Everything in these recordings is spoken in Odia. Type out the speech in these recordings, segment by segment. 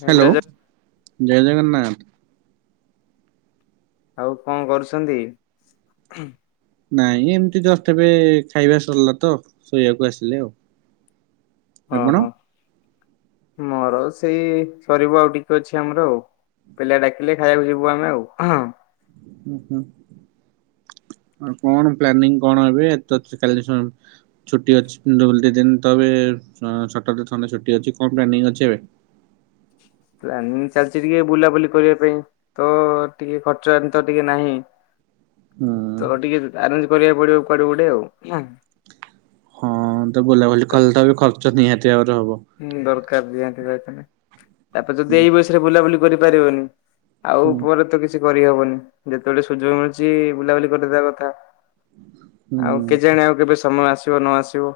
ଜୟ ଜଗନ୍ନାଥ ଜୟ ଜଗନ୍ନାଥ। ଆଉ କଣ କରୁଛନ୍ତି? ନାଇଁ ଏମିତି ଜଷ୍ଟ ଏବେ ଖାଇବା ସରିଲା ତ ଶୋଇବାକୁ ଆସିଲେ ଆଉ। ଆପଣ? ଓହୋ ମୋର ସେଇ ସରିବ ଆଉ ଟିକେ ଅଛି ଆମର ଆଉ। ପିଲା ଡାକିଲେ ଖାଇବାକୁ ଯିବୁ ଆମେ ଆଉ। ହୁଁ ହୁଁ ଆଉ କଣ ପ୍ଲାନିଂ କଣ ଏବେ ଏ ତ କାଲି ଛୁଟି ଅଛି ଦଟି ଦିନ ତବେ ଛଟ ଥଣ୍ଡେ ଛୁଟି ଅଛି କଣ ପ୍ଲାନିଂ ଅଛି ଏବେ? ପ୍ଲାନିଂ ଚାଲିଛି ଟିକେ ବୁଲାବୁଲି କରିବା ପାଇଁ। ତ ଟିକେ ଖର୍ଚ୍ଚ ଏଠି ତ ଟିକେ ନାହିଁ। ହୁଁ ତ ଟିକେ ଆରେଞ୍ଜ କରିବାକୁ ପଡିବ କୁଆଡେ ଗୋଟେ ଆଉ। ହଁ ତ ବୁଲାବୁଲି କଲେ ତ ଏବେ ଖର୍ଚ୍ଚ ନିହାତି ଭାବରେ ହବ। ହୁଁ ଦରକାର ଦିହାନ୍ତି ଯାଇଥିଲେ ତାପରେ ଯଦି ହୁଁ ଏଇ ବୟସରେ ବୁଲାବୁଲି କରିପାରିବନି ଆଉ ହୁଁ ପରେ ତ କିଛି କରିହବନି ଯେତେବେଳେ ସୁଯୋଗ ମିଳୁଛି ବୁଲାବୁଲି କରିଦେବା କଥା ଆଉ ହୁଁ କେ ଜାଣି ଆଉ କେବେ ସମୟ ଆସିବ ନ ଆସିବ।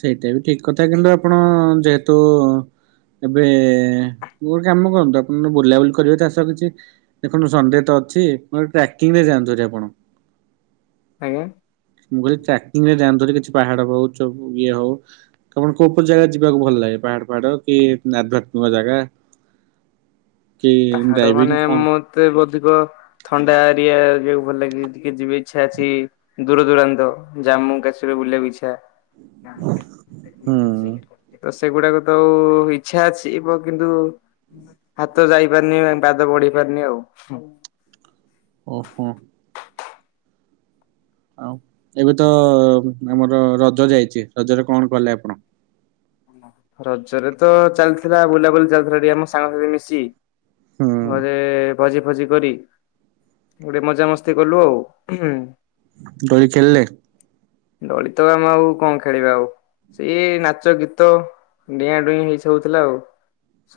ସେଇଟା ବି ଠିକ୍ କଥା କିନ୍ତୁ ଆପଣ ଯେହେତୁ ଏବେ ଗୋଟେ କାମ କରନ୍ତୁ ଆପଣ ବୁଲାବୁଲି କରିବେ ଚାଷ କିଛି ଦେଖନ୍ତୁ ସଣ୍ଡେ ତ ଅଛି ଗୋଟେ ଟ୍ରାକିଂ ରେ ଯାଆନ୍ତୁ ହାରି ଆପଣ। ଆଜ୍ଞା। ମୁଁ କିହିଁଲି ଟ୍ରାକିଂ ରେ ଯାଅନ୍ତୁ ହାରି କିଛି ପାହାଡ ହଉ ଚ ଇଏ ହଉ। ଆପଣ କୋଉ କୋଉ ଜାଗା ଯିବାକୁ ଭଲ ଲାଗେ ପାହାଡ ପାହାଡ କି ଆଧ୍ୟାତ୍ମିକ ଜାଗା କି ପାହାଡ ମାନେ ଡ୍ରାଇଭିଙ୍ଗ କଣ? ମତେ ଟିକେ ଅଧିକ ଥଣ୍ଡା ଏରିଆକୁ ଭଲ ଲାଗ ଟିକେ ଯିବେ ଇଚ୍ଛା ଅଛି। ଦୂର ଦୂରାନ୍ତ ଜାମ୍ମୁ କାଶ୍ମୀର ବୁଲିବାକୁ ଇଚ୍ଛା। ହୁଁ [unintelligible] ସେଗୁଡାକ ତ ଇଛା ଅଛିବ କିନ୍ତୁ ହାତ ଯାଇ ପାରନି ପାଦ ବଢି ପାରନି ଆଉ। ଓ ହୋ ଆଉ ଏବେ ତ ଆମର ରଜ ଯାଇଛି ରଜରେ କଣ କଲେ ଆପଣ? ରଜରେ ତ ଚାଲିଥିଲା ବୁଲାବୁଲି ଚାଲିଥିଲା ଟିକେ ଆମ ସାଙ୍ଗସାଥି ମିଶି ହୁଁ ଘରେ ଭୋଜି, ଫୋଜି କରି ଗୋଟେ ମଜାମସ୍ତି କଲୁ ଆଉ। ଦୋଳି ଖେଳିଲେ? ଦୋଳି ତ ଆମେ ଆଉ କଣ ଖେଳିବା ଆଉ ସେଇ ନାଚ, ଗୀତ ତ ଡିଆଁଡୁଇଁ ହେଇ ସବୁ ହଉଥିଲା ଆଉ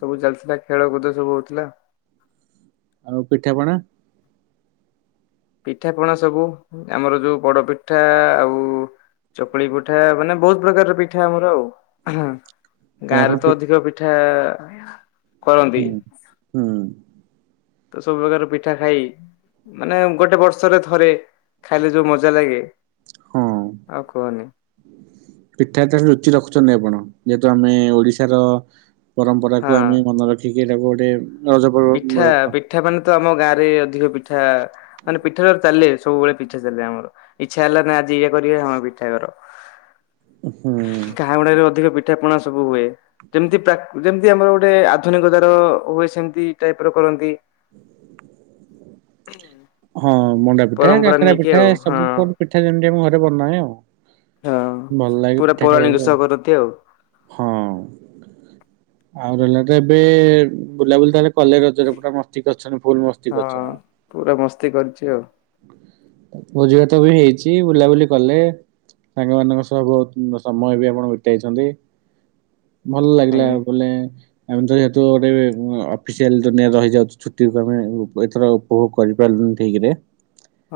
ସବୁ ଚାଲିଥିଲା ଖେଳ କୁଦ ସବୁ ହଉଥିଲା। ଆଉ ପିଠା ପଣା ପିଠା ପଣା ସବୁ ଆମର ଯୋଉ ବଡ ପିଠା ଆଉ। ଚକୁଳି ପିଠା ମାନେ ବହୁତ ପ୍ରକାରର ପିଠା ଆମର ଆଉ। ତାହେଲେ ଆପଣ ଗାଁରେ ତ ଅଧିକ ପିଠା। କରନ୍ତି ହୁଁ, ହୁଁ। ତ ସବୁ ପ୍ରକାର ପିଠା ଖାଇ ମାନେ ଗୋଟେ ବର୍ଷରେ ଥରେ ଖାଇଲେ ଯୋଉ ମଜା ଲାଗେ ହଁ ଆଉ କହନି। ପିଠା ଠାରୁ ଲୁଚିରଖୁଛନ୍ତି ଆପଣ ଯେହେତୁ ଆମେ ଓଡିଶାର ପରମ୍ପରାକୁ ହଁ ଆମେ ମନେ ରଖିକି ଏଇଟାକୁ ଗୋଟେ ରଜ ପିଠା ପର୍ବ ପିଠା ମାନେ ତ ଆମ ଗାଁ ରେ ଅଧିକ ପିଠା ମାନେ ପିଠାରେ ଚାଲେ ସବୁବେଳେ ପିଠା ଚାଲେ ଆମର। ଇଚ୍ଛା ହେଲା ନି ଆଜି ଇଏ କରିବା ହିଁ ଆମ ପିଠା କର। ହୁଁ। ଗାଁ ଗୁଡାରେ ଅଧିକ ପିଠା ପଣା ସବୁ ହୁଏ ଯେମିତି ପ୍ରାକ୍ ଯେମିତି ଆମର ଗୋଟେ ଆଧୁନିକ ଦାର ହୁଏ ସେମିତି ଟାଇପ୍ ର କରନ୍ତି। ହଁ, ମଣ୍ଡା ପିଠା, ପରମ୍ପରା କାକରା ନେଇକି ପିଠା ଆଉ ଏ ହଁ ସବୁ ପିଠା ଯେମିତି ଆମ ଘରେ ବନାଏ ଆଉ। ଭଲ ଲାଗେ ପିଠା ଖାଇବାକୁ ଆଉ। ଏମତି ଆଉ। ହଁ। ଆଉ ରହିଲା ତ ଏବେ ବୁଲାବୁଲି ତାେଲେ କଲେ ରଜରେ ପଟା ମସ୍ତି କରି ଅଛନ ଫୁଲ ମସ୍ତି ହଁ କରିଛନ୍ତି। ପୁରା ମସ୍ତି କରିଚି ଆଉ। ଭୋଜିଭାତ ବି ହେଇଚି ବୁଲାବୁଲି କଲେ। ସାଙ୍ଗମାନାନଙ୍କ ସହ ବହୁତ୍ ସମୟ ବି ଆପଣ ବିତେଇଛନ୍ତି। ଭଲ ଲାଗିଲା ଆଜ୍ଞା। ବୋଲେ ଆମେ ତ ଯେହେତୁ ଗୋଟେ ଅଫିସିଆଲ ରହିଯାଉଛୁ ଛୁଟିକୁ ଆମେ ଏଥର ଓ କରିପାରିଲୁନି ଠିକ୍ ରେ।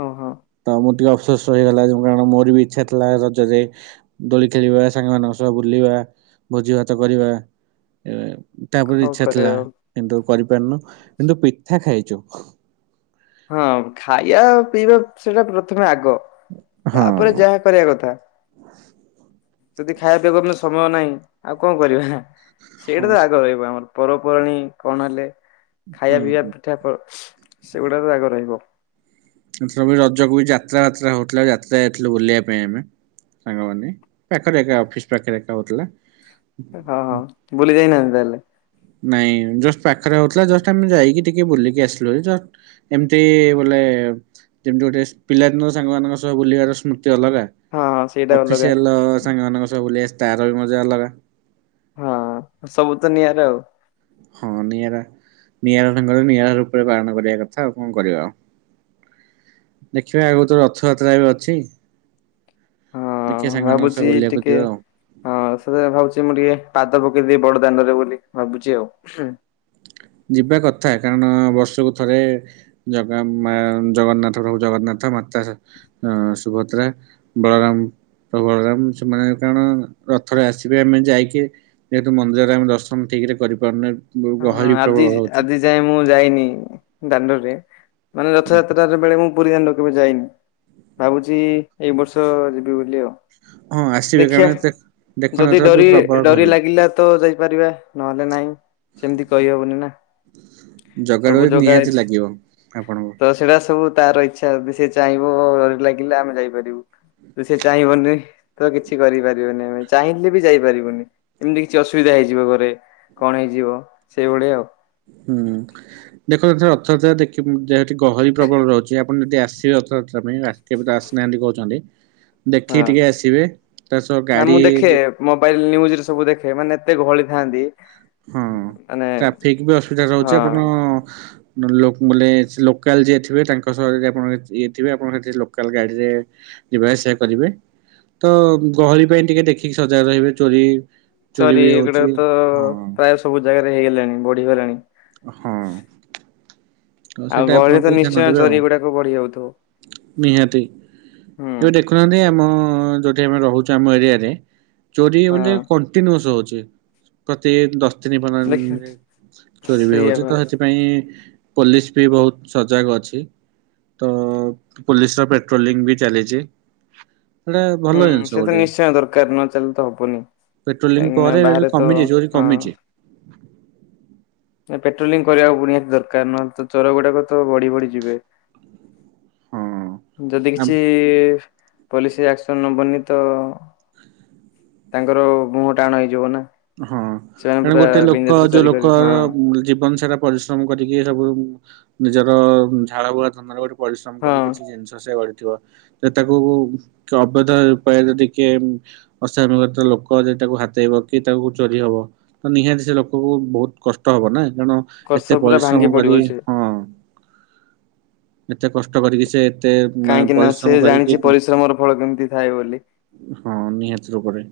ଓହୋ। ତ ମୁଁ ଟିକେ ଅଫସୋସ ରହିଗଲା ଯେ କାରଣ ମୋର ବି ଇଚ୍ଛା ଥିଲା ରଜରେ ଦୋଳି ଖେଳିବା ସାଙ୍ଗମାନଙ୍କ ସହ ବୁଲିବା ଭୋଜି ଭାତ କରିବା। ଏ ତାପରେ ହଉ ଇଚ୍ଛା ଥିଲା କରିବା ଆଉ କିନ୍ତୁ କରିପାରୁନୁ କିନ୍ତୁ ପିଠା ଖାଇଚୁ। ହଁ ଖାଇବା ପିଇବା ସେଟା ପ୍ରଥମେ ଆଗ ହଁ ତାପରେ ଯାହା କରିବା କଥା ଯଦି ଖାଇବା ପିଇବାକୁ ସମୟ ନାହିଁ ଆଉ କଣ କରିବା। ହଁ ସେଇଟା ତ ସ- ଆଗ ରହିବ ଆମର ପର୍ବପର୍ବାଣିୀ କଣ ହେଲେ ହୁଁ ଖାଇବା ପିଇବା ହୁଁ ପିଠା ପ [unintelligible] ରହିବ। ଏଥର ବି ରଜକୁ ବି ଯାତ୍ରା ଫାତ୍ରା ହଉଥିଲା ଯାତ୍ରା ଯଥିଲୁ ବୁଲିବା ପାଇଁ ଆମେ। ସାଙ୍ଗମାନେ ପାଖରେ ଏକା ଅଫିସ୍ ପାଖରେ ଏକା ହଉଥିଲା। ହଁ ହଁ ଭୁଲି ଯାଇନାହାନ୍ତି ତାହେଲେ? ନାଇଁ ଜଷ୍ଟ ପାଖରେ ହଉଥିଲା ଜଷ୍ଟ ଆମେ ଯାଇକି ଟିକେ ବୁଲିକି ଆସିଲୁ ହେରି ଯ ଏମତି ବୋଲେ ଯେମିତି ଗୋଟେ ପିଲାଦିନ ସାଙ୍ଗମାନଙ୍କ ସହ ବୁଲିବାର ସ୍ମୃତି ଅଲଗା। ହଁ ହଁ ସେଇଟା ଅଲଗା। ଅଫିସିଆଲ ର ସାଙ୍ଗ ମାନଙ୍କ ସହ ବୁଲିବା ଆସ ତାର ବି ମଜା ଅଲଗା। ହଁ ସବୁ ତ ନିଆଁରେ ଆଉ। ଖନି ହେରା। ନିଆରା ଢଙ୍ଗରେ ନିଆରା ରୂପରେ ପାଳନ କରିବା କଥା ଆଉ କଣ କରିବା ଆଉ। ଦେଖିବା ଆଗ ତୋ ରଥଯାତ୍ରା ବି ଅଛି। ଦେଖେ ହଁ ସାଙ୍ଗମାନଙ୍କସ ଭାବୁଛି ବୁଲିବାକୁ ଟିକେ ଯିବ ଆଉ। ହଁ ସେ ଭାବଚି ମୁଁ ଟିକେ ପାଦ ପକେଇଦେବି ବଡ ଦାଣ୍ଡରେ ବୋଲି ଭାବୁଚି ଆଉ। ଯିବା କଥା କାରଣ ବର୍ଷକୁ ଥରେ ଜଗା ମା ଜଗନ୍ନାଥ ପ୍ରଭୁ ଜଗନ୍ନାଥ ମାତା ଅ ସୁଭଦ୍ରା ବଳରାମ ପ୍ରବଳରାମ ସେମାନେ କାରଣ ରଥରେ ଆସିବେ ଆମେ ଯାଇକି ଯେହେତୁ ମନ୍ଦିରରେ ଆମେ ଦର୍ଶନ ଠିକ୍ ରେ କରିପାରୁନେ ଯୋଉ ହଁ ଗହଳି ପ୍ରବଳ ଆଜି ରହୁଛି ଆଜି ଯାଏଁ ମୁଁ ଯାଇନି ଦାଣ୍ଡରେ ମାନେ ରଥଯାତ୍ରା ର ସେତେବେଳେ ମୁଁ ପୁରୀ ଦାଣ୍ଡକୁ କେବେ ଯାଇନି ଭାବୁଚି ଏଇ ବର୍ଷ ଯିବି ବୋଲି ଆଉ। ହଁ ଆସିବେ କାରଣ ଦେଖିଆ ଏତେ ଦେଖନ୍ତୁ ଯଦି ଏଥର ବି ଡୋରି ପ୍ରବଳ ଡରି ଗହଳି ଲାଗିଲା ତ ଯାଇପାରିବା ନହେଲେ ନାହିଁ ସେମିତି କହିହବନି ନାଁ। ଜଗା ଡୋରି ନିହାତି ଲାଗିବ ଆପଣଙ୍କୁ। ସେଟା ସବୁ ତାର ଇଚ୍ଛା ଯଦି ସେ ଚାହିଁବ ଡରି ଲାଗିଲେ ଆମେ ଯାଇପାରିବୁ। ତୁ ସେ ଚାହିଁବନି। ତ କିଛି କରିପାରିବନି ଆମେ ଚାହିଁଲେ ବି ଯାଇପାରିବୁନି ଏମିତି କିଛି ଅସୁବିଧା ହେଇଯିବ ଘରେ। କଣ ହେଇଯିବ ସେଇଭଳିଆ ଆଉ। ହୁଁ ଦେଖନ୍ତ ରଥଯାତ୍ରା ଦେଖିବ ଦେହି ଗହଳି ପ୍ରବଳ ରହୁଚି ଆପଣ ଯଦି ଆସିବେ ରଥଯାତ୍ରା [unintelligible] ପାଇଁ ରାତି ତ ଆସିନାହାନ୍ତି କହୁଛନ୍ତି ଦେଖିକି ହଁ। ଟିକେ ଆସିବେ ତା ସହ ନା ଗାଡ଼ି ମୁଁ ଦେଖେ ମୋବାଇଲ ନ୍ୟୁଜରେ ସବୁ ଦେଖେ ମାନେ ଏତେ ଗହଳି ଥାଆନ୍ତି। ହଁ ମାନେ ଟ୍ରାଫିକ ବି ଅସୁବିଧା ରହୁଛି ହଁ ଆପଣ ଲୋ ଲୋକାଲ ଯିଏ ଥିବେ, ତାଙ୍କ ସହ ଯଦି ଆପଣ ଇଏଥିବେ ଆପଣଙ୍କ ସେଠି ଲୋକାଲ ଗାଡ଼ିରେ ଯିବା ଆସିବା କରିବେ ତ ଗହଳି ପାଇଁ ଟିକେ ଦେଖିକି ସଜାଗ ରହିବେ ଚୋରି ଚୋରି ବି ହଉଛି ଏଗୁଡ଼ାକ ତ ହଁ ପ୍ରାୟ ସବୁ ଜାଗାରେ ହେଇଗଲାଣି ବଢିଗଲାଣି। ହଁ। ହଉ ଆଉ ସେଇଟା ଆପଣ ଗହଳିରେ ତ ଟିକେ ଧ୍ୟାନ ନିଶ୍ଚୟ ଦେବେ ଚୋରି ଆଉ ଗୁଡାକ ବଢି ଯାଉଥିବ ନିହାତି ହୁଁ ଏବେ ଦେଖୁନାହାନ୍ତି ଆମ ଯଉଠି ଆମେ ରହୁଛୁ ଆମ ଏରିଆରେ। ଚୋରି ମାନେ ହଁ କଣ୍ଟିନ୍ୟୁସ୍ ହଉଛି ପ୍ରତି ଚିହ୍ନି ଦେଖ ପାରୁନାହାନ୍ତି, ଚୋରି ବି ସେଇଆ ହଉଛି ତ ବା ସେଥିପାଇଁ ପୋଲିସ ବି ବହୁତ ସଜାଗ ଅଛି। ତ ପୋଲିସ ର ପେଟ୍ରୋଲିଂ ବି ଚାଲିଛି। ଏଟା ହୁଁ ଭଲ ଜିନିଷ ସେ ତ ଗୋଟେ ନିଶ୍ଚୟ ଦରକାର ନ ଦେଲେ ତ ହବନି ପେଟ୍ରୋଲିଂ କାହିଁକିନା ପରେ ଏବେ ବି ବାହାରେ ତ କମିଛି ଚୋରି ହଁ। କମିଛି। ନା ପେଟ୍ରୋଲିଂ କରିବାକୁ ନିହାତି ଦରକାର ନ ତ ଚୋର ଗୁଡାକ ତ ବଢି ବଢି ଯିବେ। ଯଦି ହଁ କିଛି ପୋଲିସି ଆକ୍ସନ ନବନି ତ ତାଙ୍କର ମୁହଁ ଟାଣ ହେଇଯିବ ନା। ହଁ ସେମାନେ କାରଣ ପୁରା ଗୋଟେ ଲୋକ ବିନ୍ଦାସ ରେ ଯୋଉ ଚୋରି କରିବେ ହଁ ଲୋକର ଜୀବନ ସେଟା ପରିଶ୍ରମ କରିକି ସବୁ ନିଜର ଝାଳ ବୁହା ଧନ ପରିଶ୍ରମ ହଁ କରି କିଛି ଜିନିଷ ସେ କରିଥିବ। ତାକୁ ଅବଧ ଉପାୟ ଯଦି କିଏ ଅସାନୁଗତ ଲୋକ ଯେ ତାକୁ ହାତେଇବୁ କି ତାକୁ ଚୋରି ହବ ତ ନିହାତି ସେ ଲୋକକୁ ବହୁତ କଷ୍ଟ ହବ ନା କଣ? କଷ ଏତେ ପୁରା ପରିଶ୍ରମ ଭାଙ୍ଗି ପଡିବ କରି ସେ ହଁ ଏତେ କଷ୍ଟ କରିକି ସେ ଏତେ ମା- କାହିଁକି ନା ପରିଶ୍ରମ ସେ କରିକି ଜାଣିଛି ପରିଶ୍ରମର ଫଳ କେମିତି ଥାଏ ବୋଲି। ହଁ ନିହାତି ରୂପରେ।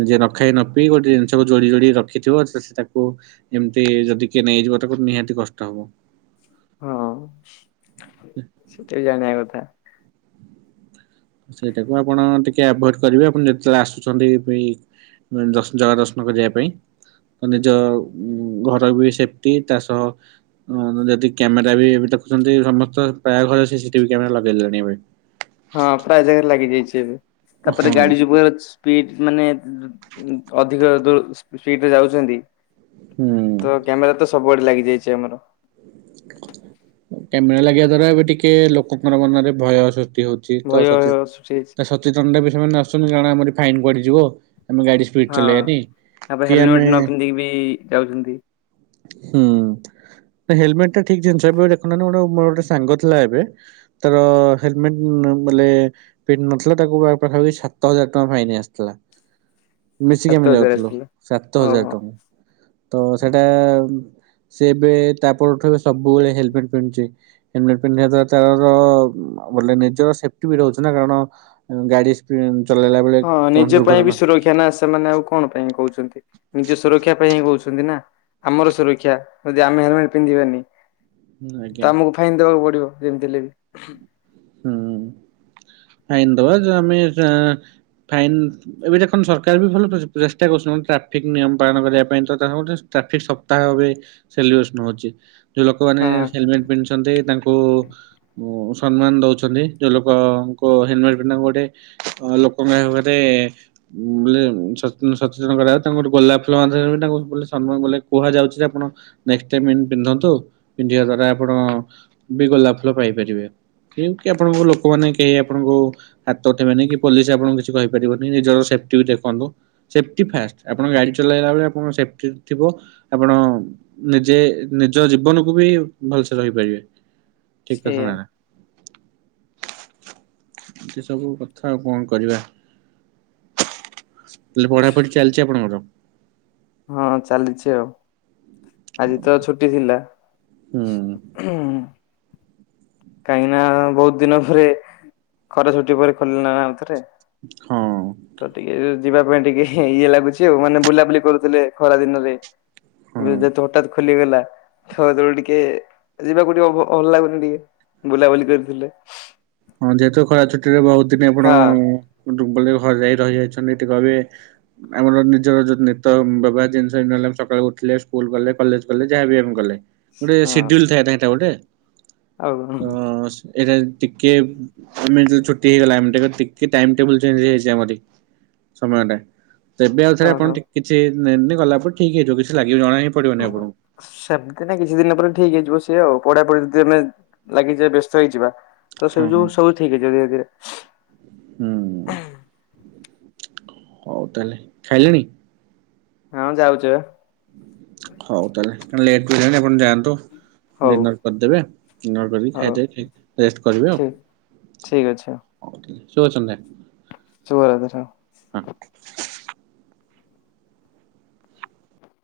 ନିଜେ ନଖାଇ ନ ପି ଗୋଟେ ଜିନିଷକୁ ଯୋଡ଼ି ଯୋଡ଼ି ରଖିଥିବ ସେ ସେ ତାକୁ ଏମିତି ଯଦି କିଏ ନେଇଯିବ ତାକୁ ନିହାତି କଷ୍ଟ ହବ। ହଁ ସେତ ବି ଜାଣିବା କଥା। ସେଇଟାକୁ ଆପଣ ଟିକେ ଆଭଏଡ କରିବେ। ଆପଣ ଯେତେବେଳେ ଆସୁଛନ୍ତି ବି ଦଶ ଜାଗା ଦର୍ଶନ କରିବା ପାଇଁ। ତ ନିଜ ଘର ବି ସେଫ୍ଟି ତା ସହ ଯଦି କ୍ୟାମେରା ବି ଦେଖୁଛନ୍ତି ସମସ୍ତ ପ୍ରାୟ ଘରେ ସିସିଟିଭି କ୍ୟାମେରା ଲଗେଇ ଦେଲେଣି ଏବେ। ହଁ ପ୍ରାୟ ଜାଗାରେ ଲାଗି ଯାଇଛି, ତାପରେ ହଁ ଗାଡି ଯୁ ସ୍ପିଡ ମାନେ ଅଧିକ ଦ ସ୍ପିଡରେ ଯାଉଛନ୍ତି। ତ ହୁଁ। କ୍ୟାମେରା ତ ସବୁଆଡେ ଲାଗିଯାଇଛି ଆମର। କ୍ୟାମେରା ଲାଗିବା ଦ୍ଵାରା ଏବେ ଟିକେ ଲୋକଙ୍କ ମନରେ ଭୟ ସୃଷ୍ଟି ଠିକ୍ ତ ଭୟ ଆସୁଛି ସଚେ-ସଚେତନତା ବି ସେମାନେ ଆସୁଛନ୍ତି କାରଣ ଆମର ଫାଇନ୍ ପଡିଯିବ। ହଁ ତାପରେ ହେଲମେଟ ନ ପିନ୍ଧିକି ବି ଯାଉଛନ୍ତି। ହୁଁ ହେଲମେଟ ଟା ଠିକ ଜିନିଷ ଏବେ ଦେଖୁନାନ୍ତି ଗୋଟେ ମୋର ଗୋଟେ ସାଙ୍ଗ ଥିଲା ଏବେ ତାର ହେଲମେଟ ବଲେ ପିନ୍ଧି ନଥିଲା ତାକୁ ପାଖାପାଖି ସାତ ହଜାର ଟଙ୍କା ଫାଇନ୍ ଆସିଥିଲା। ମିଶିକି ସାତ ଆମେ ହଜାର ଯାଉଥୁଲୁ ଆସିଲା। ସାତ ହଜାର ଓହୋ ଟଙ୍କା ତ ସେଇଟା ସେ ଏବେ ତାପରଠୁ ସବୁବେଳେ ହେଲମେଟ ପିନ୍ଧୁଛି। ହେଲମେଟ ପିନ୍ଧିବା ଦ୍ଵାରା ତାର ବ ନିଜର ସେଫ୍ଟି ବି ରହୁଛି ନା କାରଣ ଗାଡି ଚଲେଇଲା ବେଳେ କଣ ଦୁର୍ଘଟଣା କ୍ୟା ନା ସେମାନେ ଆଉ କଣ ପାଇଁ କୋହୁଚନ୍ତି? ନିଜ ସୁରକ୍ଷା ପାଇଁ ହିଁ କୋହୁଚନ୍ତି ନା ଆମର ସୁରକ୍ଷା ଯଦି ଆମେ ହେଲମେଟ ପିନ୍ଧିବାନି ତ ଆଜ୍ଞା ଆମକୁ ଫାଇନ ଦେବାକୁ ପଡିବ ଯେମିତିଲେ ବି। ହୁଁ। ଫାଇନ୍ ଦବା ଯ ଆମେ ଫାଇନ୍ ଏବେ ଦେଖନ୍ତୁ ସରକାର ବି ଭଲ ପ୍-ପ୍ରେଷ୍ଟା କରୁଛନ୍ତି ଟ୍ରାଫିକ ନିୟମ ପାଳନ କରିବା ପାଇଁ ତ ତା ଟ୍ରାଫିକ ସପ୍ତାହବି ସେଲିବ୍ରେଶନ ହେଉଚି। ଯୋଉ ଲୋକମାନେ ହଁ ହେଲମେଟ ପିଧୁଛନ୍ତି ତାଙ୍କୁ ସମ୍ମାନ ଦୋଉଚନ୍ତି ଯୋଉ ଲୋକଙ୍କ ହେଲମେଣ୍ଟ ପିନ୍ଧୁ ତାଙ୍କୁ ଗୋଟେ ଅ ଲୋକଙ୍କରେ ଗୋଟେ ବୋଲେ ସଚ୍-ସଚେତନ କରିଆକୁ ତାଙ୍କୁ ଗୋଟେ ଗୋଲାପ ଫୁଲ ମାଧ୍ୟମରେ ବି ତାଙ୍କୁ ବୋଲେ ସମୟ ବୋଲେ କୁହାଯାଉଛି ଯେ ଆପଣ ନେସ୍କଟାଇମ୍ ଇନ୍ ପିନ୍ଧନ୍ତୁ ପିନ୍ଧିବା ଦ୍ଵାରା ଆପଣ ବି ଗୋଲାପ ଫୁଲ ପାଇପାରିବେ। କି ଆପଣଙ୍କ ଲୋକମାନେ କି କେହି ଆପଣଙ୍କୁ ହାତ ଉଠେଇବେନି କି ପୋଲିସ ଆପଣଙ୍କୁ କିଛି କହିପାରିବନି ନିଜର ସେଫ୍ଟି ବି ଦେଖନ୍ତୁ। ସେଫ୍ଟି ଫାଷ୍ଟ ଆପଣ ଗାଡ଼ି ଚଲାଇଲା ବେଳେ ଆପଣଙ୍କ ସେଫ୍ଟି ଥିବ ଆପଣ ନିଜେ ନିଜ ଜୀବନକୁୁ ବି ଭଲସେ ରହିପାରିବେ। ଠିକ କଥା ସେଇଆ। ନାଇଁ ନା? ଏତେ ସବୁ କଥା ଆଉ କଣ କରିବା। ହେଲେ ପଢାପଢି ଚାଲିଚି ଆପଣଙ୍କର? ହଁ ଚାଲିଛି ଆଉ। ଆଜି ତ ଛୁଟି ଥିଲା। ହୁଁ କାହିଁକି ନା ବୋହୁତ ଦିନ ପରେ ଖରା ଛୁଟି ପରେ ଖୋଲିଲା ନା-ନାଉ ଥରେ। ହଁ। ତ ଟିକେ ଯିବା ପାଇଁ ଟିକେ ଇଏ ଲାଗୁଛି ଆଉ ମାନେ ବୁଲାବୁଲି କରୁଥିଲେ ଖରା ଦିନରେ। ହଁ ଯେହେତୁ ହଠାତ ଖୋଲିଗଲା ତ ହେତୋବେଳେ ଟିକେ ଯିବାକୁ ଟିକେ ଅଭ୍ ଭଲ ଲାଗୁନି ଟିକେ। ବୁଲାବୁଲି କରିଥିଲେ। ହଁ ଯେହେତୁ ଖରା ଛୁଟିରେ ବୋହୁତ ଦିନ ଆପଣ ହଁ ବଲେ ଘରେ ରହିଯାଇଛନ୍ତି ଟିକ ବି ଆମର ନିଜର ଯୋଉ ନିତ ବ୍ୟବହାର ଜିନିଷ ଜେନ୍ତି ହେଲା ଆମେ ସକାଳୁ ଉଠିଲେ ସ୍କୁଲ ଗଲେ କଲେଜ କଲେ ଯାହାବି ଆମେ କଲେ ଗୋଟେ ହଁ ସିଡି୍ୟୁଲ ଥାଏ ନା ହେଟା ଗୋଟେ। ଆଉ ତ ଏଇଟା ଟିକେ ଏମିତି ଯେତୋବେଳେ ଛୁଟି ହେଇଗଲାମ ଇମତି ଟିକେ ଟାଇମ୍ ଟେବୁଲ୍ ଚେଞ୍ଜ ହେଇଯାଇଚି ଆମରି। ସମୟ ଟା ତ ଏବେ ଆଉ ଥରେ ଆପଣ କିଛି ଗଲା ପରେ ଠିକ ହେଇଯିବ କିଛି ଲାଗିବ ଜଣା ହିଁ ପଡିବନି ହଁ। ଆପଣଙ୍କୁ। ସେମିତି ନା କିଛି ଦିନ ପରେ ଠିକ ହେଇଯିବ ସିଏ ଆଉ ପଢା ପଢି ଯଦି ଆମେ ଲାଗିଯ ବ୍ୟସ୍ତ ହେଇଯିବା। ତ ହଁ ସେବ ହଁ। ଯୋଉ ସବୁ ଠିକ ହେଇଯିବ ଧୀରେ ଧୀରେ। ହୁଁ ହୋଉ ତାହେଲେ ଖାଇଲେଣି? ହଁ ଯାଉଚି ପା। ହୋଉ ତାହେଲେ ଆପଣ ଲେଟ୍ ହେଲାଣି ଆପଣ ଯାଆନ୍ତୁ। ହଉ ଡିନର କରିଦେବେ ଡିନର କରିକି ହଉ ଖାଇଦେ ଖାଇକି ରେଷ୍ଟ କରିବେ ଆଉ। ଠିକ ଠିକ ଅଛି ଓକେ ଶୁଭ ସନ୍ଧ୍ୟା। [unintelligible] ହୁଁ।